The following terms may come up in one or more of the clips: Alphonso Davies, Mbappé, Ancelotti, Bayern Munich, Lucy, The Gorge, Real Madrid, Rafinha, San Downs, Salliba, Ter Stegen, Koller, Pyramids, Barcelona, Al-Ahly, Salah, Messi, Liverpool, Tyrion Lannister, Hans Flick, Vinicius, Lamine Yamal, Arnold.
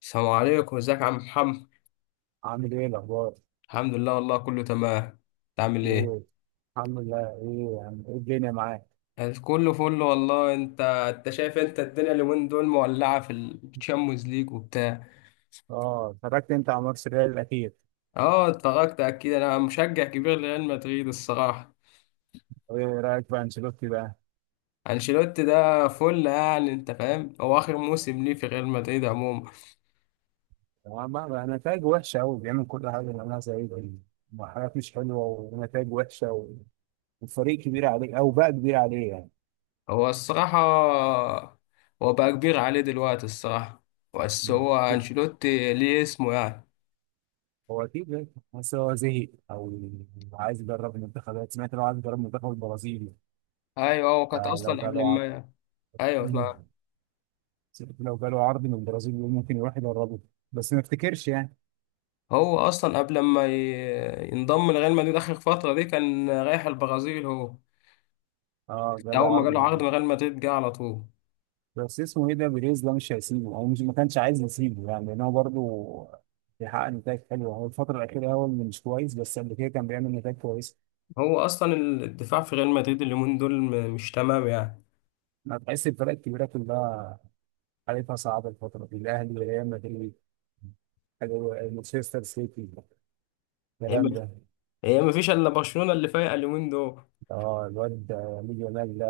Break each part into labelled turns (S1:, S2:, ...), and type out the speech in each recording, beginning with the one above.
S1: السلام عليكم، ازيك يا عم محمد؟
S2: عامل ايه الاخبار؟
S1: الحمد لله، والله كله تمام. انت عامل
S2: ايه
S1: ايه؟
S2: الحمد لله. ايه يعني، ايه الدنيا معاك؟
S1: أنا كله فل والله. انت شايف، انت الدنيا اليومين دول مولعه في الشامبيونز ليج وبتاع.
S2: اه اتفرجت انت على ماتش الريال الاخير.
S1: اه، اتفرجت اكيد، انا مشجع كبير لريال مدريد الصراحه.
S2: طب ايه رايك في انشيلوتي بقى؟
S1: انشيلوتي ده فل، يعني انت فاهم هو اخر موسم ليه في ريال مدريد عموما.
S2: طبعا، بقى نتائج وحشه قوي، بيعمل كل حاجه اللي عملها زي ده وحاجات مش حلوه ونتائج وحشه والفريق كبير عليه، او بقى كبير عليه يعني.
S1: هو الصراحه هو بقى كبير عليه دلوقتي الصراحه. بس
S2: مم.
S1: هو انشيلوتي ليه اسمه يعني.
S2: هو اكيد، بس هو زهق او عايز يدرب المنتخبات. سمعت لو عايز يدرب منتخب البرازيل.
S1: ايوه، هو كانت
S2: آه لو
S1: اصلا قبل
S2: جاله عرض.
S1: ما. ايوه،
S2: مم. سمعت لو جاله عرض من البرازيل يقول ممكن يروح يدربه، بس ما افتكرش يعني.
S1: هو اصلا قبل ما ينضم لريال مدريد، اخر فتره دي كان رايح البرازيل هو.
S2: اه جاله
S1: اول ما
S2: عرض
S1: جاله عقد
S2: جديد.
S1: من ريال مدريد جه على طول.
S2: بس اسمه ايه ده، بيريز ده مش هيسيبه، او مش ما كانش عايز يسيبه يعني، لان هو برضه بيحقق نتائج حلوه. هو الفتره الاخيره هو اللي مش كويس، بس قبل كده كان بيعمل نتائج كويسه.
S1: هو اصلا الدفاع في ريال مدريد اليومين دول مش تمام يعني.
S2: انا بحس الفرق الكبيره كلها حالتها صعبه الفتره دي، الاهلي، ريال مدريد، مانشستر سيتي،
S1: هي
S2: الكلام
S1: ما
S2: ده.
S1: هي ما فيش الا برشلونه اللي فايقه اليومين دول.
S2: اه الواد لامين يامال ده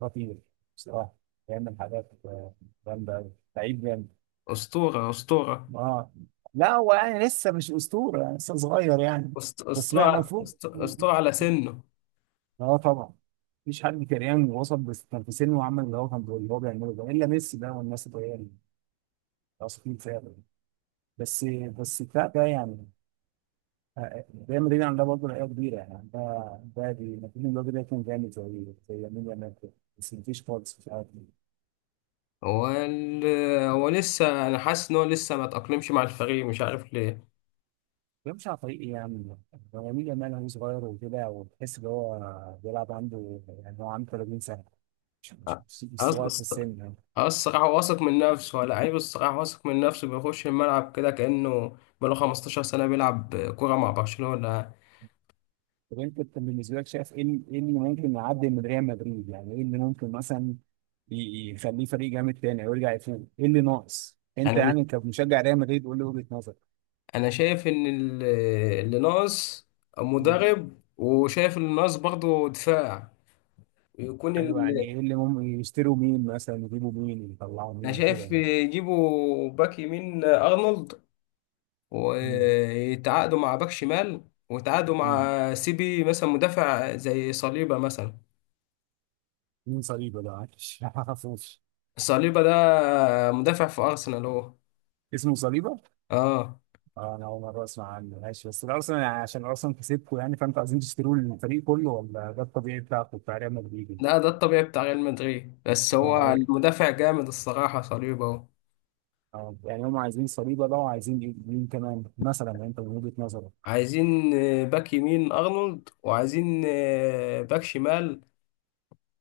S2: خطير بصراحه، بيعمل حاجات جامده أوي. لعيب جامد.
S1: اسطوره، اسطوره.
S2: اه، لا هو يعني لسه مش اسطوره يعني، لسه صغير يعني. بس ما
S1: اسطوره،
S2: المفروض،
S1: اسطوره على سنه.
S2: اه طبعا. مفيش حد كريان وصل بس كان في سنه وعمل اللي هو اللي هو بيعمله ده الا ميسي ده، والناس اللي هي الاصليين فعلا. بس بس بتاع ده يعني. آه، آه، ريال مدريد عندها برضه لعيبه كبيره يعني. ده دي مدريد الراجل ده كان جامد زي يمين يامال كده. بس مفيش خالص، مش عارف
S1: هو ال... هو لسه، انا حاسس ان هو لسه ما تاقلمش مع الفريق، مش عارف ليه.
S2: بيمشي على طريق ايه يعني. هو يمين يامال هو صغير وكده، وتحس ان هو بيلعب عنده يعني، هو عنده 30 سنه. مش صغير في
S1: أص-
S2: السن يعني.
S1: اه، الصراحة واثق من نفسه، لعيب، الصراحة واثق من نفسه، بيخش الملعب كده كأنه بقاله 15 سنة بيلعب كورة مع برشلونة.
S2: طب انت، بالنسبه لك شايف ايه ايه اللي ممكن يعدي من ريال مدريد؟ يعني ايه اللي ممكن مثلا يخليه فريق جامد تاني او يرجع يفوق؟ ايه اللي ناقص انت
S1: أنا
S2: يعني كمشجع ريال مدريد؟ قول لي وجهه نظرك.
S1: أنا شايف إن اللي ناقص
S2: مم.
S1: مدرب، وشايف اللي ناقص برضه دفاع. يكون ال...
S2: حلو، يعني ايه اللي ممكن يشتروا؟ مين مثلا يجيبوا؟ مين يطلعوا
S1: أنا
S2: مين كده
S1: شايف
S2: يعني؟
S1: يجيبوا باك يمين أرنولد،
S2: مم.
S1: ويتعاقدوا مع باك شمال، ويتعاقدوا
S2: مم.
S1: مع سيبي مثلا، مدافع زي صليبة مثلا.
S2: مين صليبه ده؟ معلش ما اعرفوش.
S1: صليبة ده مدافع في أرسنال هو.
S2: اسمه صليبه؟
S1: اه.
S2: اه، انا اول مره اسمع عنه، ماشي. بس الارسنال يعني، عشان ارسنال كسبكم يعني فانتوا عايزين تشتروا الفريق كله، ولا ده الطبيعي بتاعكم بتاع ريال مدريد يعني؟
S1: لا، ده الطبيعي بتاع ريال مدريد، بس هو
S2: إيه؟
S1: المدافع جامد الصراحة، صليبا اهو.
S2: يعني هم عايزين صليبه بقى، وعايزين مين كمان مثلا يعني انت من وجهه نظرك؟
S1: عايزين باك يمين أرنولد، وعايزين باك شمال.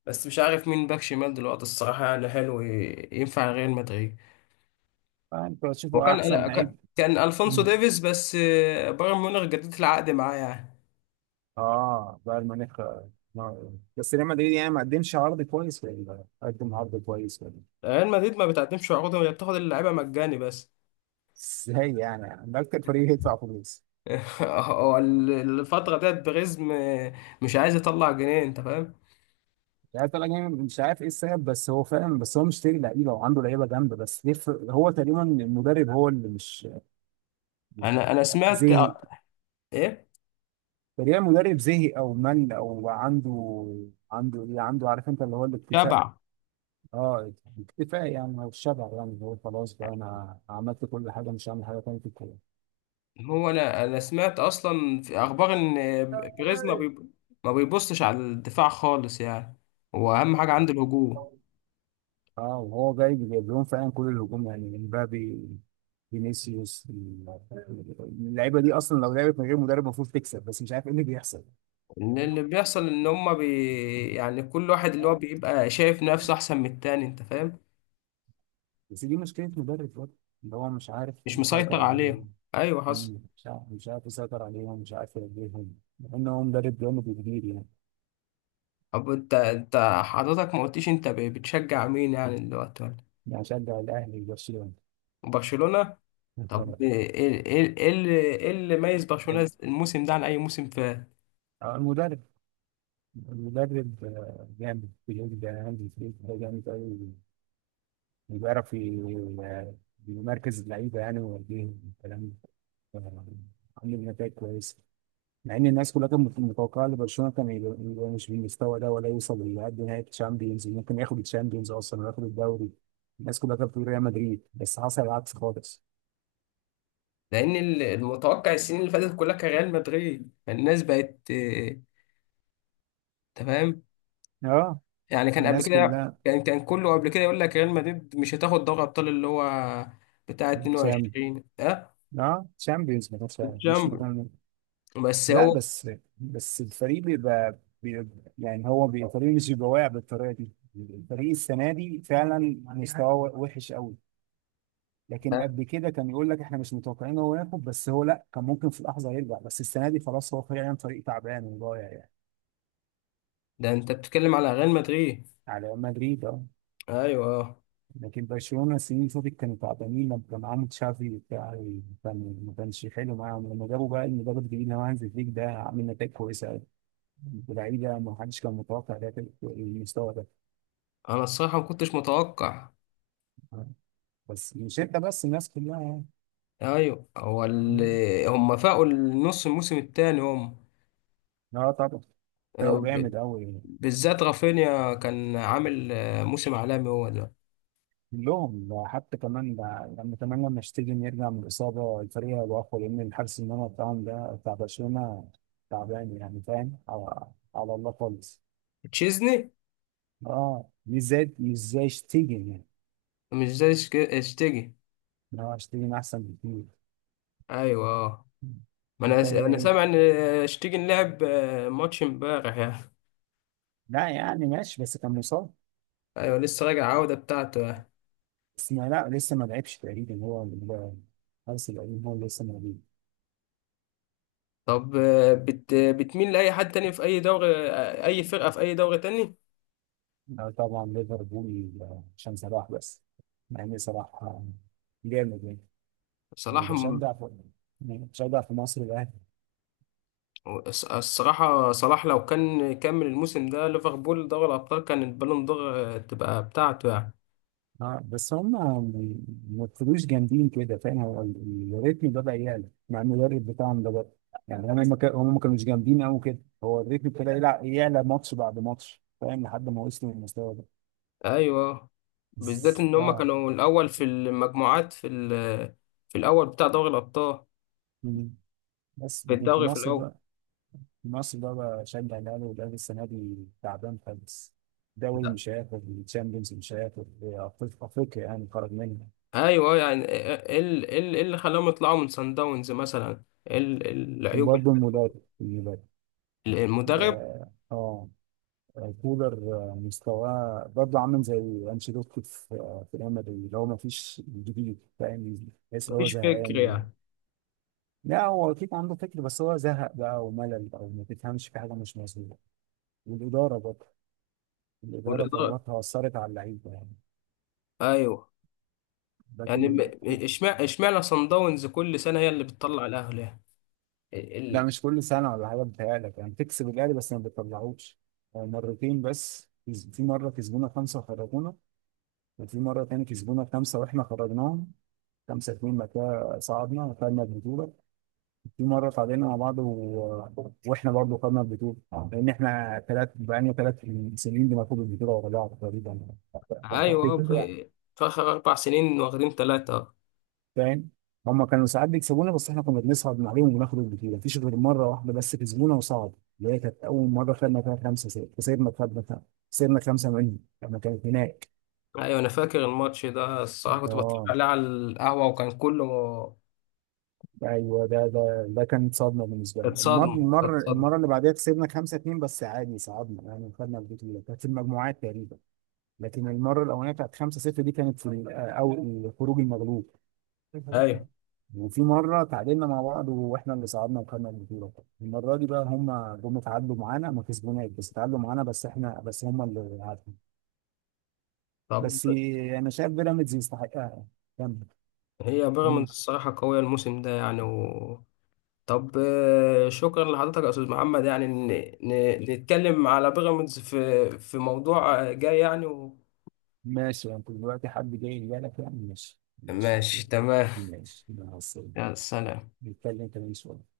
S1: بس مش عارف مين باك شمال دلوقتي الصراحة، يعني حلو ينفع ريال مدريد.
S2: فانتوا هتشوفوا احسن
S1: وكان كان
S2: لعيب.
S1: كان ألفونسو
S2: مم.
S1: ديفيز، بس بايرن ميونخ جددت العقد معاه يعني.
S2: اه بايرن ميونخ آه. بس ريال مدريد يعني ما قدمش عرض كويس، ولا قدم عرض كويس ولا؟
S1: ريال مدريد ما بتقدمش عروض، هي بتاخد اللعيبة مجاني بس.
S2: ازاي يعني؟ ده اكتر فريق يدفع فلوس.
S1: هو ال- الفترة ديت بريزم مش عايز يطلع جنيه، انت فاهم.
S2: مش عارف، طلع جامد، مش عارف ايه السبب، بس هو فعلا، بس هو مشتري لعيبه وعنده لعيبه جامده، بس ليه هو تقريبا المدرب هو اللي مش
S1: انا سمعت
S2: زهق.
S1: ايه.
S2: تقريبا المدرب زهق او مل، او عنده عنده ايه، عنده، عارف انت اللي هو الاكتفاء.
S1: تبع.
S2: اه اكتفاء يعني، او الشبع يعني، اللي هو خلاص بقى انا عملت كل حاجه، مش هعمل حاجه تانيه في
S1: هو انا سمعت اصلا في اخبار ان بريز
S2: الكوره.
S1: ما بيبصش على الدفاع خالص يعني. هو اهم حاجه عنده الهجوم.
S2: اه وهو جاي جايب لهم فعلا كل الهجوم يعني، امبابي، فينيسيوس، اللعيبه دي اصلا لو لعبت من غير مدرب المفروض تكسب، بس مش عارف ايه اللي بيحصل.
S1: ان اللي بيحصل ان يعني كل واحد اللي هو
S2: اه
S1: بيبقى شايف نفسه احسن من التاني، انت فاهم.
S2: بس دي مشكله مدرب برضه، ان هو مش عارف
S1: مش
S2: يسيطر
S1: مسيطر عليهم،
S2: عليهم.
S1: ايوه حصل.
S2: مم. مش عارف، مش عارف يسيطر عليهم، مش عارف يوجههم، مع ان هو مدرب جامد كبير يعني.
S1: طب انت حضرتك ما قلتيش انت بتشجع مين يعني دلوقتي ولا.
S2: يعني شجع الاهلي وبرشلونه
S1: برشلونه.
S2: الفرق.
S1: طب ايه ايه إيه، اللي ايه اللي ميز
S2: ال-
S1: برشلونه الموسم ده عن اي موسم في.
S2: المدرب. المدرب جامد، بيقول ده عندي فريق ده جامد قوي، بيعرف يمركز اللعيبه يعني ويوديهم الكلام ده. عامل نتائج كويسه، مع ان الناس كلها كانت متوقعه ان برشلونه كان يبقى مش بالمستوى ده، ولا يوصل لحد نهائي الشامبيونز. ممكن ياخد الشامبيونز اصلا وياخد الدوري. الناس كلها كانت بتقول ريال مدريد، بس حصل العكس خالص.
S1: لان المتوقع السنين اللي فاتت كلها كان ريال مدريد، فالناس بقت تمام.
S2: اه
S1: يعني كان قبل
S2: الناس
S1: كده،
S2: كلها.
S1: كان كله قبل كده يقول لك ريال مدريد مش هتاخد دوري ابطال اللي هو بتاع
S2: شام
S1: 22، اه،
S2: اه شامبيونز ما كانش مش
S1: الشامبيون.
S2: مكان.
S1: بس
S2: لا
S1: هو.
S2: بس، بس الفريق بيبقى بيبقى- يعني الفريق مش بيبقى واقع بالطريقه دي. الفريق السنه دي فعلا مستواه وحش قوي. لكن
S1: ده
S2: قبل كده كان يقول لك احنا مش متوقعين هو ياخد، بس هو لا كان ممكن في لحظه يرجع، بس السنه دي خلاص هو فعلا فريق تعبان وضايع يعني.
S1: ده انت بتتكلم على ريال مدريد.
S2: على مدريد اه.
S1: ايوه آه.
S2: لكن برشلونه السنين اللي فاتت كانوا تعبانين لما كان معاهم تشافي وبتاع، كان ما كانش حلو معاهم. لما جابوا بقى المدرب الجديد اللي هو هانز فليك ده، عامل نتائج كويسه قوي، ولاعيبه ما حدش كان متوقع ده المستوى ده.
S1: انا الصراحه ما كنتش متوقع.
S2: بس مش انت بس، الناس كلها يعني.
S1: ايوه،
S2: مم.
S1: هم فاقوا النص الموسم الثاني هم.
S2: لا طبعا،
S1: آه،
S2: بقوا
S1: ب-
S2: جامد قوي
S1: بالذات رافينيا كان عامل موسم عالمي هو ده.
S2: كلهم، حتى كمان ده. لما كمان لما اشتيجن يرجع من الإصابة الفريق هيبقى أقوى، لأن الحارس المرمى بتاعهم ده بتاع برشلونة تعبان يعني، فاهم، على, على الله خالص.
S1: تشيزني.
S2: اه مش زي، مش زي اشتيجن يعني.
S1: مش زي اشتيجي.
S2: اه اشتيجن أحسن بكتير.
S1: ايوه اه.
S2: مم.
S1: ما انا
S2: انت
S1: انا
S2: إيه؟
S1: سامع ان اشتيجي لعب ماتش امبارح يعني.
S2: لا يعني ماشي بس كان مصاب.
S1: ايوه لسه راجع عودة بتاعته يعني.
S2: بس ما، لا لسه ما لعبش تقريبا. الحارس القديم هو اللي لسه موجود.
S1: طب بتميل لاي حد تاني في اي دوري، اي فرقة في اي دوري تاني.
S2: طبعا ليفربول، عشان صلاح بس، مع ان صلاح جامد يعني.
S1: صلاح
S2: بشجع في، يعني بشجع في مصر الاهلي.
S1: الصراحة صلاح لو كان كمل الموسم ده ليفربول دوري الابطال، كان البالون دور تبقى بتاعته يعني.
S2: اه بس هم ما يبقوش جامدين كده، فاهم، الريتم بدأ يعلى مع المدرب بتاعهم ده بقى. يعني هم ما كا- هم ما كانوش جامدين قوي كده، هو الريتم ابتدى يعلى، ماتش بعد ماتش، فاهم، لحد ما وصلوا للمستوى ده.
S1: ايوه آه. بالذات ان هما
S2: اه
S1: كانوا الاول في المجموعات في الاول بتاع دوري الابطال.
S2: مم. بس
S1: في
S2: لكن في
S1: الدوري في
S2: مصر
S1: الاول.
S2: بقى. مصر بقى بشجع الاهلي، والاهلي السنه دي تعبان خالص. دوري مش هياخد، الشامبيونز مش هياخد، افريقيا يعني خرج منها.
S1: ايوه. أيوه، يعني ايه إيه، إيه ال- إيه ال- إيه اللي خلاهم يطلعوا من سان داونز مثلا. إيه العيوب
S2: وبرضه المدرب، المدرب
S1: المدرب.
S2: اه، كولر مستواه برضه عامل زي انشيلوتي في في ريال مدريد، اللي هو ما فيش جديد، فاهم، تحس ان هو
S1: مفيش فكر
S2: زهقان و-.
S1: يعني.
S2: لا هو اكيد عنده فكر، بس هو زهق بقى وملل، او ما تفهمش، في حاجه مش مظبوطه. والاداره برضه، الاداره
S1: والاداره.
S2: قراراتها اثرت على اللعيبه يعني.
S1: ايوه،
S2: ده
S1: يعني
S2: كله.
S1: اشمعنى سان داونز كل سنه هي اللي بتطلع الاهلي يعني. ال...
S2: لا
S1: ال-
S2: مش كل سنة ولا حاجة، بتهيألك يعني تكسب الأهلي بس ما بتطلعوش. هو مرتين بس في مرة كسبونا خمسة وخرجونا، وفي مرة تاني كسبونا خمسة وإحنا خرجناهم خمسة اتنين، بعد كده صعدنا وخدنا البطولة. في مرة تعادلنا مع بعض و... وإحنا برضه خدنا البطولة، لأن إحنا تلات، بقالنا تلات سنين بناخد البطولة ورا بعض
S1: ايوه
S2: تقريبا.
S1: في اخر 4 سنين واخدين ثلاثه.
S2: فاهم، هم كانوا ساعات بيكسبونا، بس احنا كنا بنصعد من عليهم وناخد البطوله. مفيش غير مره واحده بس كسبونا وصعد، اللي هي كانت اول مره خدنا فيها خمسه ست، كسبنا، خدنا، خسرنا خمسه منهم لما كانت هناك.
S1: ايوه انا فاكر الماتش ده الصراحه، كنت بتفرج
S2: اه
S1: عليه على القهوه، وكان كله.
S2: ايوه ده، ده كانت صدمه بالنسبه
S1: كانت
S2: لي.
S1: صدمه، كانت صدمه.
S2: المره اللي بعدها كسبنا خمسه اتنين، بس عادي صعدنا يعني، خدنا البطوله، كانت في المجموعات تقريبا. لكن المره الاولانيه بتاعت خمسه صفر دي كانت في او خروج المغلوب.
S1: ايوه.
S2: وفي مرة تعادلنا مع بعض واحنا اللي صعدنا وخدنا البطولة. المرة دي بقى هم جم تعادلوا معانا، ما كسبوناش بس تعادلوا معانا، بس احنا، بس هم اللي عادوا.
S1: طب
S2: بس انا شايف بيراميدز يستحقها يعني. كمل.
S1: هي
S2: مم.
S1: بيراميدز الصراحه قويه الموسم ده يعني. طب شكرا لحضرتك يا استاذ محمد. يعني نتكلم على بيراميدز في موضوع جاي يعني
S2: ماشي، انت دلوقتي حد جاي يجي لك يعني، ماشي ماشي.
S1: ماشي تمام.
S2: ماشي مع السلامة.
S1: يا سلام.
S2: نتكلم كمان شوية.